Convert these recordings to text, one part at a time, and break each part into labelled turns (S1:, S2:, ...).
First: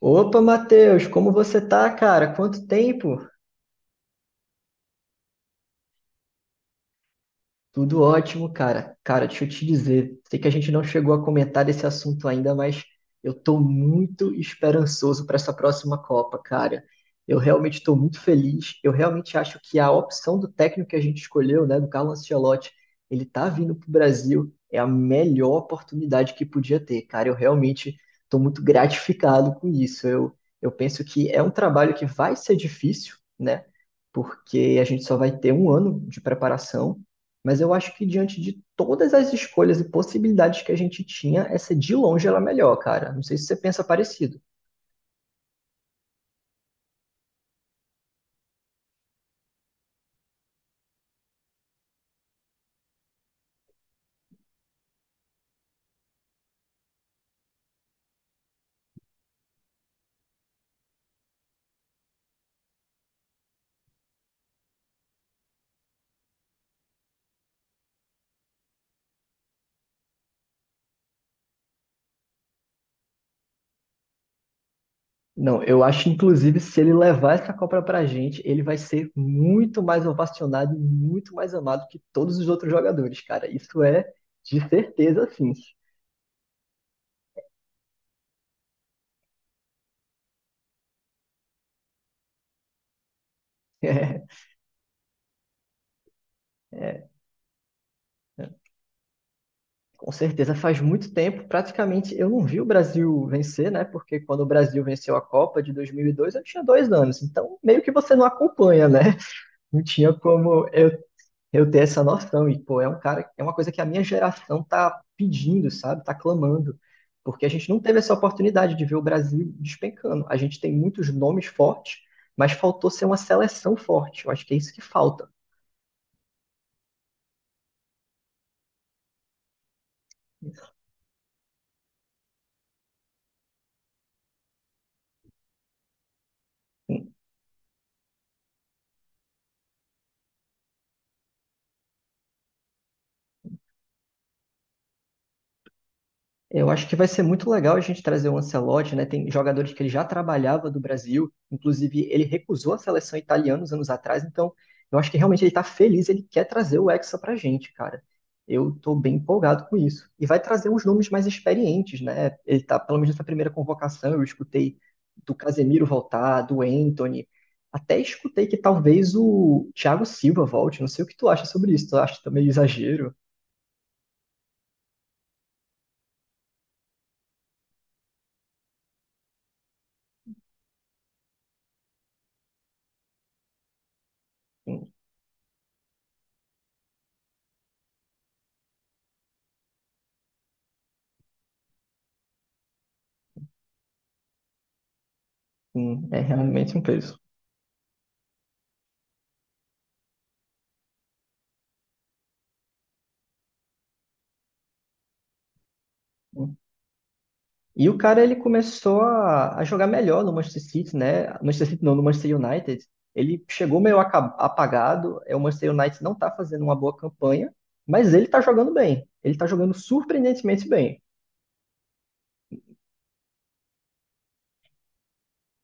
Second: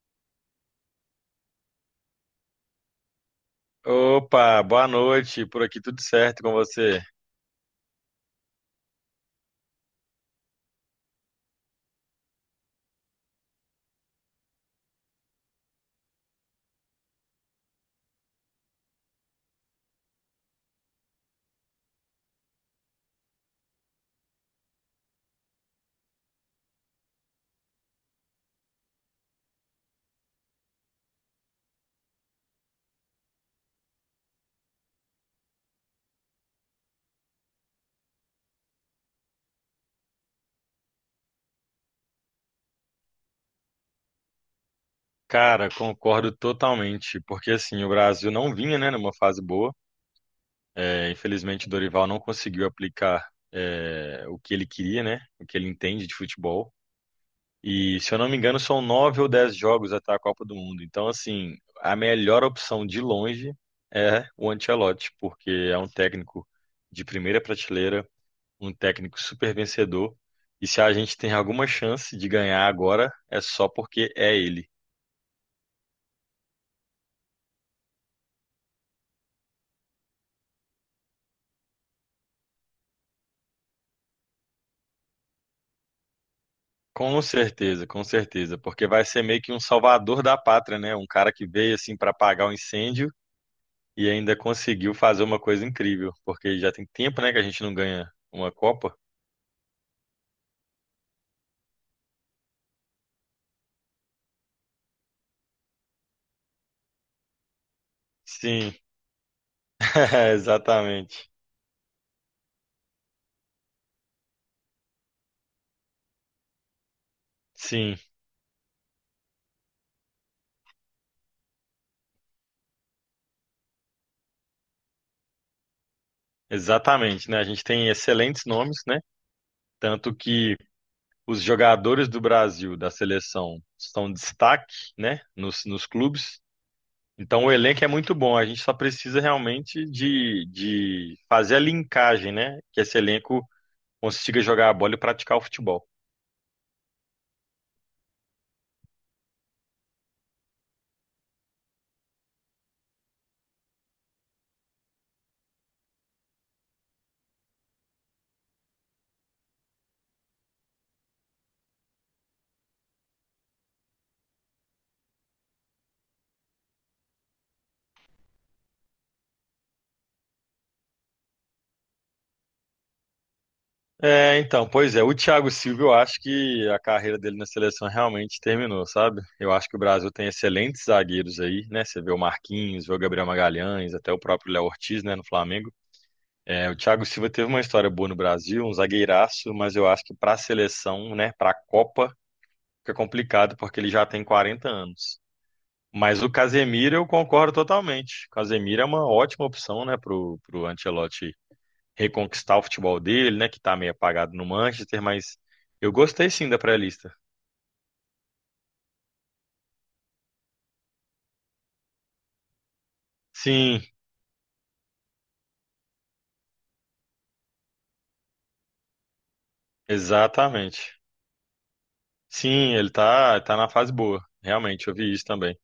S1: Opa, Matheus, como você tá, cara? Quanto tempo?
S2: Opa, boa noite. Por aqui tudo certo com você?
S1: Tudo ótimo, cara. Cara, deixa eu te dizer, sei que a gente não chegou a comentar desse assunto ainda, mas eu tô muito esperançoso para essa próxima Copa, cara. Eu realmente estou muito feliz. Eu realmente acho que a opção do técnico que a gente escolheu, né, do Carlo Ancelotti, ele tá vindo pro Brasil, é a melhor oportunidade que podia ter, cara. Eu realmente estou muito gratificado com isso. Eu penso que é um trabalho que vai ser difícil, né? Porque a gente só vai ter um ano de preparação, mas eu acho que diante de todas as escolhas e possibilidades que a gente tinha, essa de longe era a melhor, cara. Não sei se você pensa parecido.
S2: Cara, concordo totalmente, porque assim, o Brasil não vinha, né, numa fase boa. Infelizmente, o Dorival não conseguiu aplicar o que ele queria, né, o que ele entende de futebol. E, se eu não me engano, são 9 ou 10 jogos até a Copa do Mundo. Então, assim, a melhor opção de longe é o Ancelotti, porque é um técnico de primeira prateleira, um técnico super vencedor. E se a gente tem alguma chance de ganhar agora, é só porque é ele.
S1: Não, eu acho inclusive se ele levar essa Copa pra gente, ele vai ser muito mais ovacionado e muito mais amado que todos os outros jogadores, cara. Isso é de certeza, sim.
S2: Com certeza, porque vai ser meio que um salvador da pátria, né? Um cara que veio assim para apagar o incêndio e ainda conseguiu fazer uma coisa incrível, porque já tem
S1: É,
S2: tempo, né, que a gente não ganha
S1: é,
S2: uma Copa.
S1: com certeza faz muito tempo, praticamente eu não vi o Brasil vencer, né? Porque quando o Brasil venceu a Copa de 2002, eu tinha dois anos, então meio que você não
S2: Sim,
S1: acompanha, né? Não tinha
S2: é,
S1: como eu
S2: exatamente.
S1: eu ter essa noção. E, pô, é um cara, é uma coisa que a minha geração tá pedindo, sabe? Tá clamando. Porque a gente não
S2: Sim,
S1: teve essa oportunidade de ver o Brasil despencando. A gente tem muitos nomes fortes, mas faltou ser uma seleção forte. Eu acho que é isso que falta.
S2: exatamente, né? A gente tem excelentes nomes, né? Tanto que os jogadores do Brasil, da seleção, são destaque, né, nos clubes. Então o elenco é muito bom, a gente só precisa realmente de fazer a linkagem, né? Que esse elenco consiga jogar a bola e praticar o futebol.
S1: Eu acho que vai ser muito legal a gente trazer o Ancelotti, né? Tem jogadores que ele já trabalhava do Brasil, inclusive ele recusou a seleção italiana uns anos atrás, então eu acho que realmente ele tá feliz, ele quer trazer o Hexa pra gente, cara. Eu tô bem empolgado com isso. E vai trazer uns nomes mais experientes, né? Ele tá, pelo menos nessa primeira convocação, eu escutei do Casemiro voltar, do Anthony, até escutei que talvez o Thiago Silva volte, não sei o que tu acha sobre isso, tu acha também exagero?
S2: Então, pois é, o Thiago Silva, eu acho que a carreira dele na seleção realmente terminou, sabe? Eu acho que o Brasil tem excelentes zagueiros aí, né? Você vê o Marquinhos, vê o Gabriel Magalhães, até o próprio Léo
S1: Hum,
S2: Ortiz, né, no Flamengo. É, o Thiago Silva teve uma história boa no Brasil, um zagueiraço, mas eu acho que para a seleção, né, para a Copa, fica complicado porque ele já tem 40 anos.
S1: É
S2: Mas o
S1: realmente um
S2: Casemiro eu
S1: peso.
S2: concordo totalmente. O Casemiro é uma ótima opção, né, pro Ancelotti reconquistar o futebol dele, né, que tá meio apagado no Manchester, mas eu gostei sim da pré-lista.
S1: E o cara ele começou a jogar melhor no Manchester City, né? Manchester City não, no Manchester United. Ele chegou
S2: Sim,
S1: meio apagado. É, o Manchester United não tá fazendo uma boa campanha, mas ele tá jogando bem. Ele tá jogando surpreendentemente
S2: exatamente.
S1: bem.
S2: Sim, ele tá na fase boa. Realmente, eu vi isso também.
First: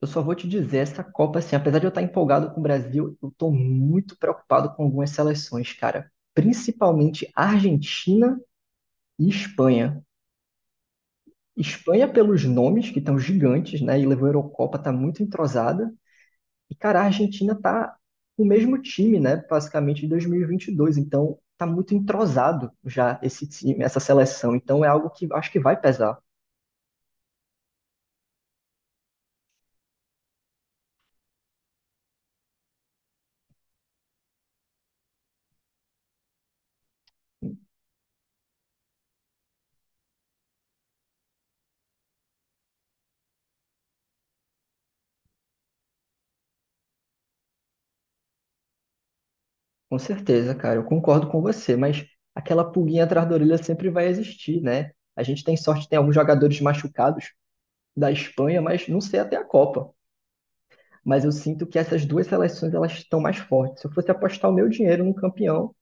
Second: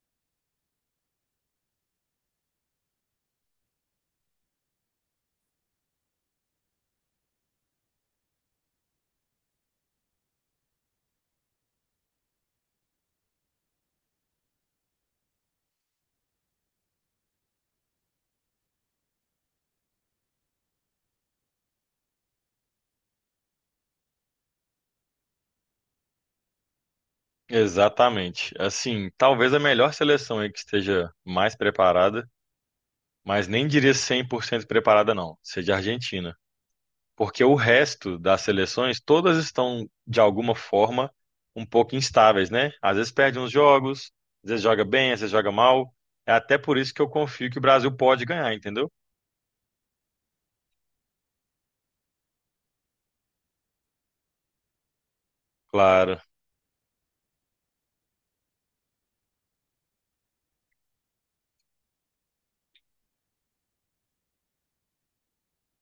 S1: Eu só vou te dizer, essa Copa, assim, apesar de eu estar empolgado com o Brasil, eu tô muito preocupado com algumas seleções, cara. Principalmente Argentina e Espanha. Espanha, pelos nomes, que estão gigantes, né? E levou a Eurocopa, tá muito entrosada. E, cara, a Argentina tá com o mesmo time, né? Basicamente de 2022. Então, tá muito entrosado já esse time, essa seleção. Então, é algo que acho que vai pesar.
S2: Exatamente. Assim, talvez a melhor seleção aí que esteja mais preparada, mas nem diria 100% preparada, não, seja a Argentina. Porque o resto das seleções, todas estão, de alguma forma, um pouco instáveis, né? Às vezes perde uns jogos, às vezes joga bem, às vezes joga mal. É até por isso que eu confio que o Brasil pode ganhar, entendeu?
S1: Com certeza, cara. Eu concordo com você, mas aquela pulguinha atrás da orelha sempre vai existir, né? A gente tem sorte, tem alguns
S2: Claro.
S1: jogadores machucados da Espanha, mas não sei até a Copa. Mas eu sinto que essas duas seleções elas estão mais fortes. Se eu fosse apostar o meu dinheiro num campeão,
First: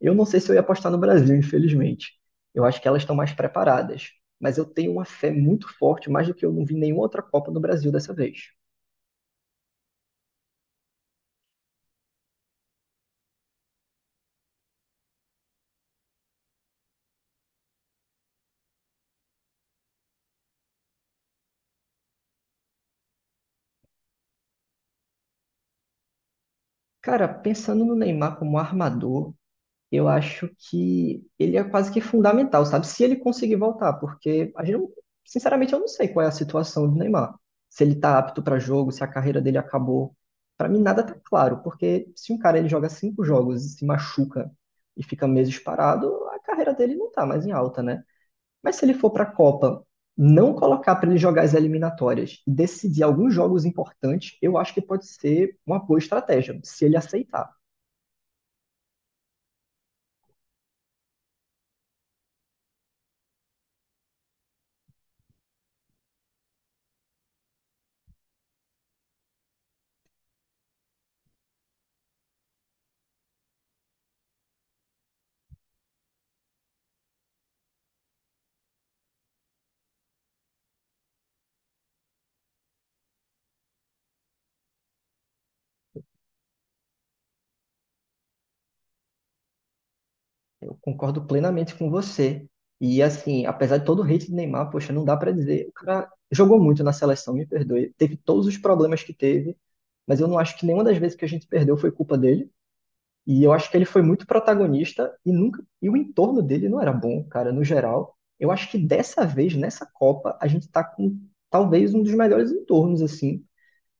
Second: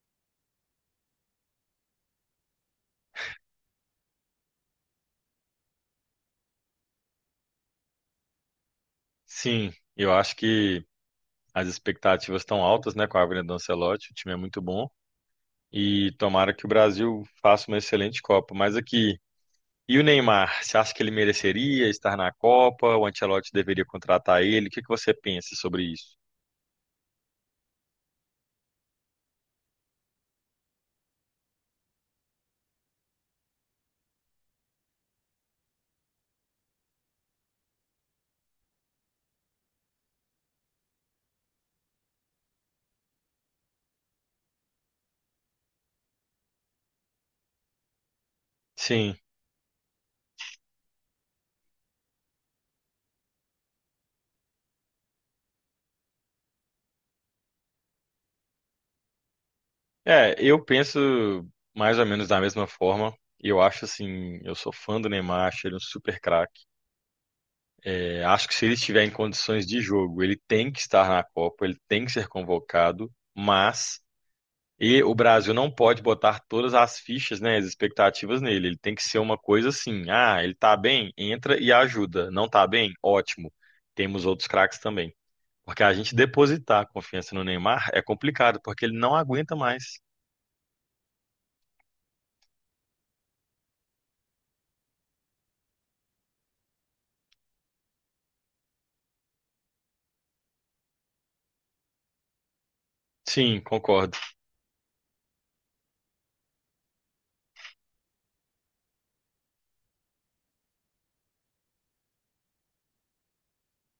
S1: eu não sei se eu ia apostar no Brasil, infelizmente. Eu acho que elas estão mais preparadas, mas eu tenho uma fé muito forte, mais do que eu não vi nenhuma outra Copa no Brasil dessa vez.
S2: Sim, eu acho que as expectativas estão altas, né, com a vinda do Ancelotti, o time é muito bom. E tomara que o Brasil faça uma excelente Copa. Mas aqui, e o Neymar? Você acha que ele mereceria estar na Copa? O Ancelotti deveria contratar ele? O que que você pensa sobre isso?
S1: Cara, pensando no Neymar como armador, eu acho que ele é quase que fundamental, sabe? Se ele conseguir voltar, porque a gente não, sinceramente eu não sei qual é a situação do Neymar. Se ele tá apto para jogo, se a carreira dele acabou. Para mim nada tá claro, porque se um cara ele joga cinco jogos e se machuca e fica meses parado, a carreira dele não tá mais em alta, né? Mas se ele for
S2: Sim.
S1: para a Copa, não colocar para ele jogar as eliminatórias e decidir alguns jogos importantes, eu acho que pode ser uma boa estratégia, se ele aceitar.
S2: É, eu penso mais ou menos da mesma forma. Eu acho assim, eu sou fã do Neymar, acho ele um super craque. É, acho que se ele estiver em condições de jogo, ele tem que estar na Copa, ele tem que ser convocado, mas o Brasil não pode botar todas as fichas, né, as expectativas nele. Ele tem que ser uma coisa assim, ah, ele tá bem, entra e ajuda. Não tá bem? Ótimo. Temos outros craques também. Porque a gente depositar a confiança no Neymar é complicado, porque ele não aguenta mais.
S1: Concordo plenamente com você. E assim, apesar de todo o hate de Neymar, poxa, não dá pra dizer. O cara jogou muito na seleção, me perdoe. Teve todos os problemas que teve, mas eu não acho que nenhuma das vezes que a gente perdeu foi culpa dele. E eu
S2: Sim,
S1: acho que ele foi
S2: concordo.
S1: muito protagonista e nunca e o entorno dele não era bom, cara, no geral. Eu acho que dessa vez, nessa Copa, a gente tá com talvez um dos melhores entornos assim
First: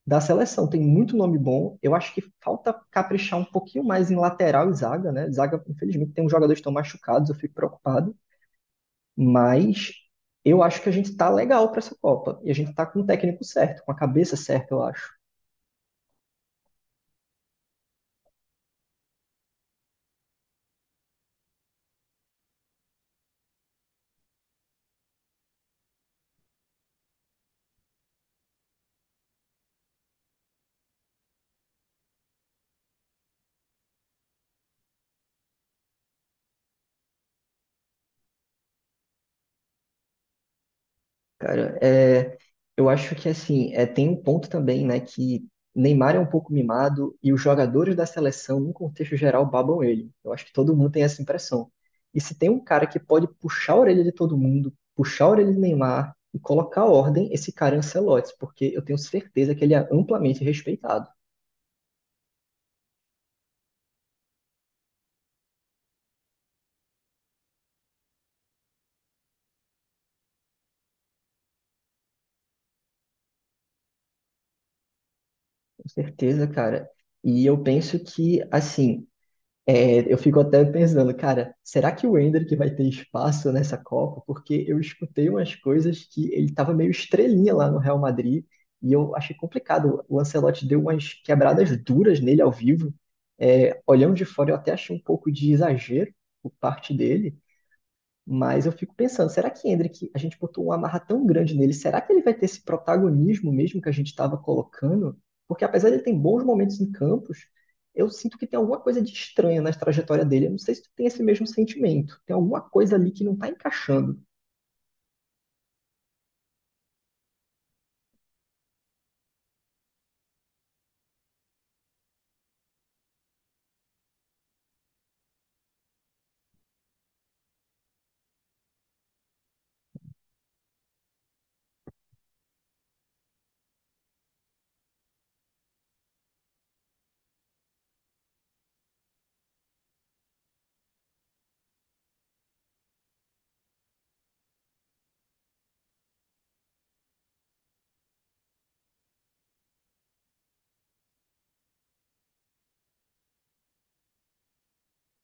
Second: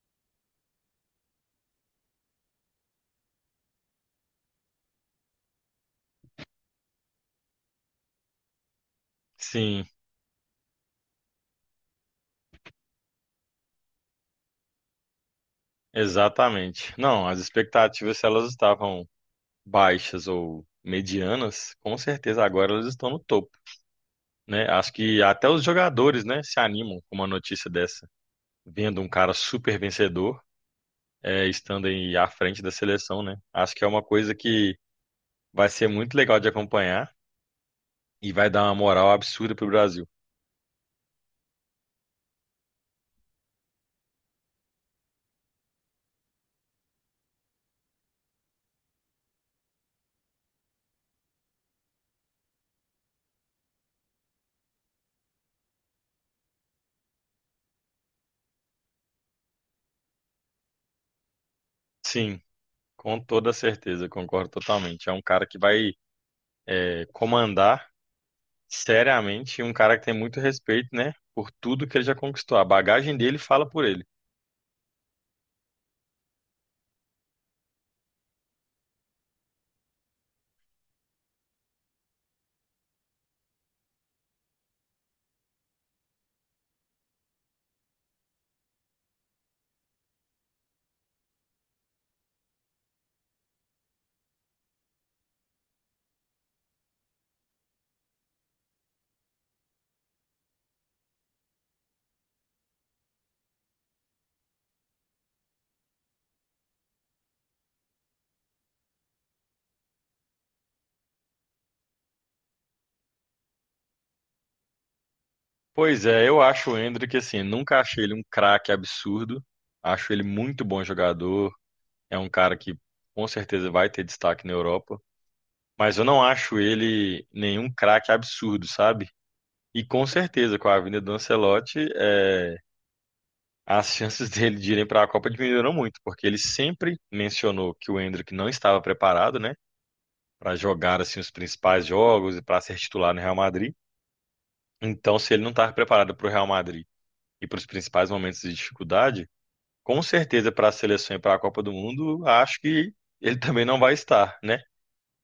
S1: da seleção. Tem muito nome bom. Eu acho que falta caprichar um pouquinho mais em lateral e zaga, né? Zaga, infelizmente, tem uns jogadores que estão machucados, eu fico preocupado.
S2: Sim,
S1: Mas eu acho que a gente tá legal para essa Copa. E a gente tá com o técnico certo, com a cabeça certa, eu acho.
S2: exatamente. Não, as expectativas, se elas estavam baixas ou medianas, com certeza agora elas estão no topo, né? Acho que até os jogadores, né, se animam com uma notícia dessa, vendo um cara super vencedor, estando aí à frente da seleção, né? Acho que é uma coisa que vai ser muito legal de acompanhar e vai dar uma moral absurda pro Brasil.
S1: Cara, é, eu acho que assim, é, tem um ponto também, né, que Neymar é um pouco mimado e os jogadores da seleção, num contexto geral, babam ele. Eu acho que todo mundo tem essa impressão. E se tem um cara que pode puxar a orelha de todo mundo, puxar a orelha de Neymar e colocar ordem, esse cara é Ancelotti, porque eu tenho certeza que ele é amplamente respeitado.
S2: Sim, com toda certeza, concordo totalmente. É um cara que vai, comandar seriamente, um cara que tem muito respeito, né? Por tudo que ele já conquistou. A bagagem dele fala por ele.
S1: Com certeza, cara. E eu penso que, assim, é, eu fico até pensando, cara, será que o Endrick vai ter espaço nessa Copa? Porque eu escutei umas coisas que ele estava meio estrelinha lá no Real Madrid e eu achei complicado. O Ancelotti deu umas quebradas duras nele ao vivo. É, olhando de fora, eu até achei um pouco de exagero por parte dele. Mas eu fico pensando, será que Hendrick, a gente botou uma amarra tão grande nele, será que ele vai ter esse protagonismo mesmo que a gente estava colocando? Porque apesar de ele ter bons momentos em campos, eu sinto que tem alguma coisa de estranha na trajetória dele. Eu não sei se tu tem esse mesmo sentimento. Tem alguma coisa ali que não está encaixando
S2: Pois é, eu acho o Endrick, assim, nunca achei ele um craque absurdo. Acho ele muito bom jogador. É um cara que com certeza vai ter destaque na Europa. Mas eu não acho ele nenhum craque absurdo, sabe? E com certeza, com a vinda do Ancelotti, é, as chances dele de irem para a Copa diminuíram muito, porque ele sempre mencionou que o Endrick não estava preparado, né? Para jogar assim os principais jogos e para ser titular no Real Madrid. Então, se ele não estava preparado para o Real Madrid e para os principais momentos de dificuldade, com certeza para a seleção e para a Copa do Mundo, acho que ele também não vai estar, né?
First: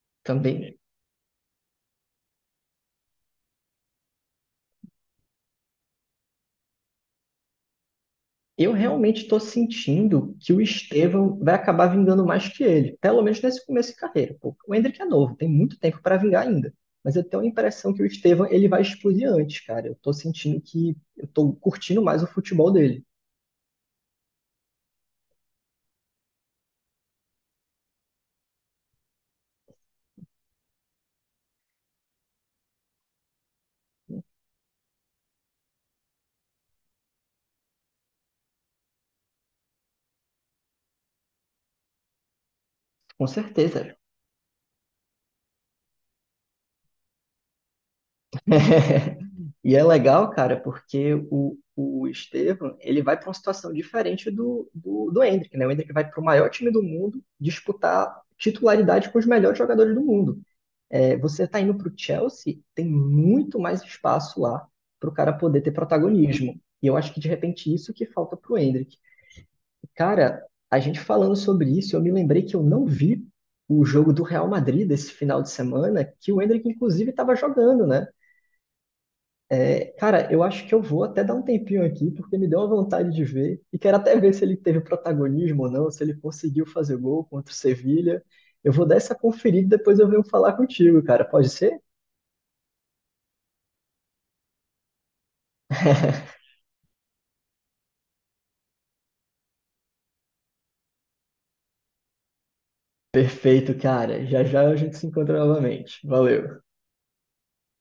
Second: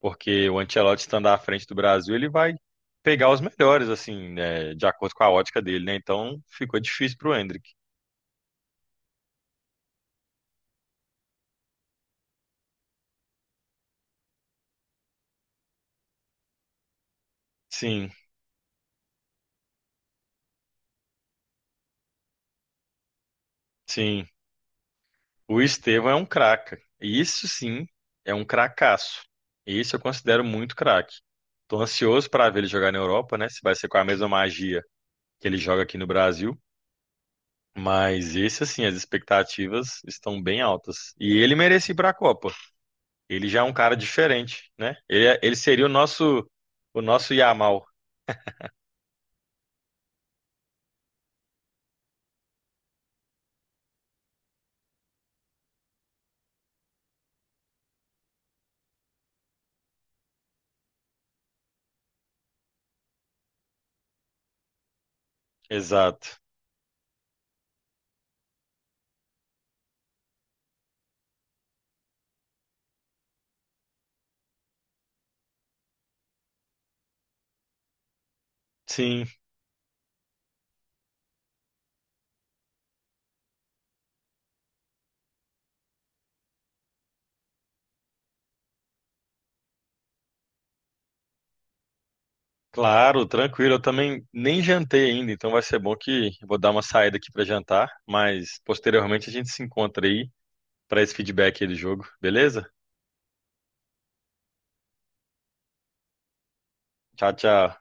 S2: Porque o
S1: também.
S2: Ancelotti estando à frente do Brasil, ele vai pegar os melhores, assim, né? De acordo com a ótica dele, né? Então, ficou difícil para o Endrick.
S1: Eu realmente estou sentindo que o Estevão vai acabar vingando mais que ele, pelo menos nesse começo de carreira. Pô. O Endrick é novo, tem muito tempo para vingar ainda. Mas eu tenho a impressão que o
S2: Sim,
S1: Estevão ele vai explodir antes, cara. Eu estou sentindo que eu estou curtindo mais o futebol dele,
S2: sim. O Estevão é um craca. Isso sim é um cracaço. Isso eu considero muito craque. Tô ansioso para ver ele jogar na Europa, né? Se vai ser com a mesma magia que ele joga aqui no Brasil. Mas esse, assim, as expectativas estão bem altas. E ele merece ir para a Copa.
S1: com
S2: Ele já é um cara
S1: certeza.
S2: diferente, né? Ele seria o nosso Yamal.
S1: E é legal, cara, porque o Estevão ele vai para uma situação diferente do Hendrick, né? O Hendrick vai para o maior time do mundo disputar titularidade com os melhores jogadores do mundo. É, você está indo para o Chelsea, tem muito mais espaço lá para o cara poder ter
S2: Exato.
S1: protagonismo. E eu acho que de repente isso que falta para o Endrick. Cara, a gente falando sobre isso, eu me lembrei que eu não vi o jogo do Real Madrid desse final de semana, que o Endrick inclusive estava jogando, né?
S2: Sim,
S1: É, cara, eu acho que eu vou até dar um tempinho aqui, porque me deu uma vontade de ver. E quero até ver se ele teve protagonismo ou não, se ele conseguiu fazer gol contra o Sevilha. Eu vou dar essa conferida e depois eu venho falar contigo, cara. Pode ser?
S2: claro, tranquilo. Eu também nem jantei ainda, então vai ser bom que eu vou dar uma saída aqui para jantar, mas posteriormente a gente se encontra aí para esse feedback aí do jogo, beleza?
S1: Perfeito, cara. Já já a gente se encontra novamente. Valeu.
S2: Tchau, tchau.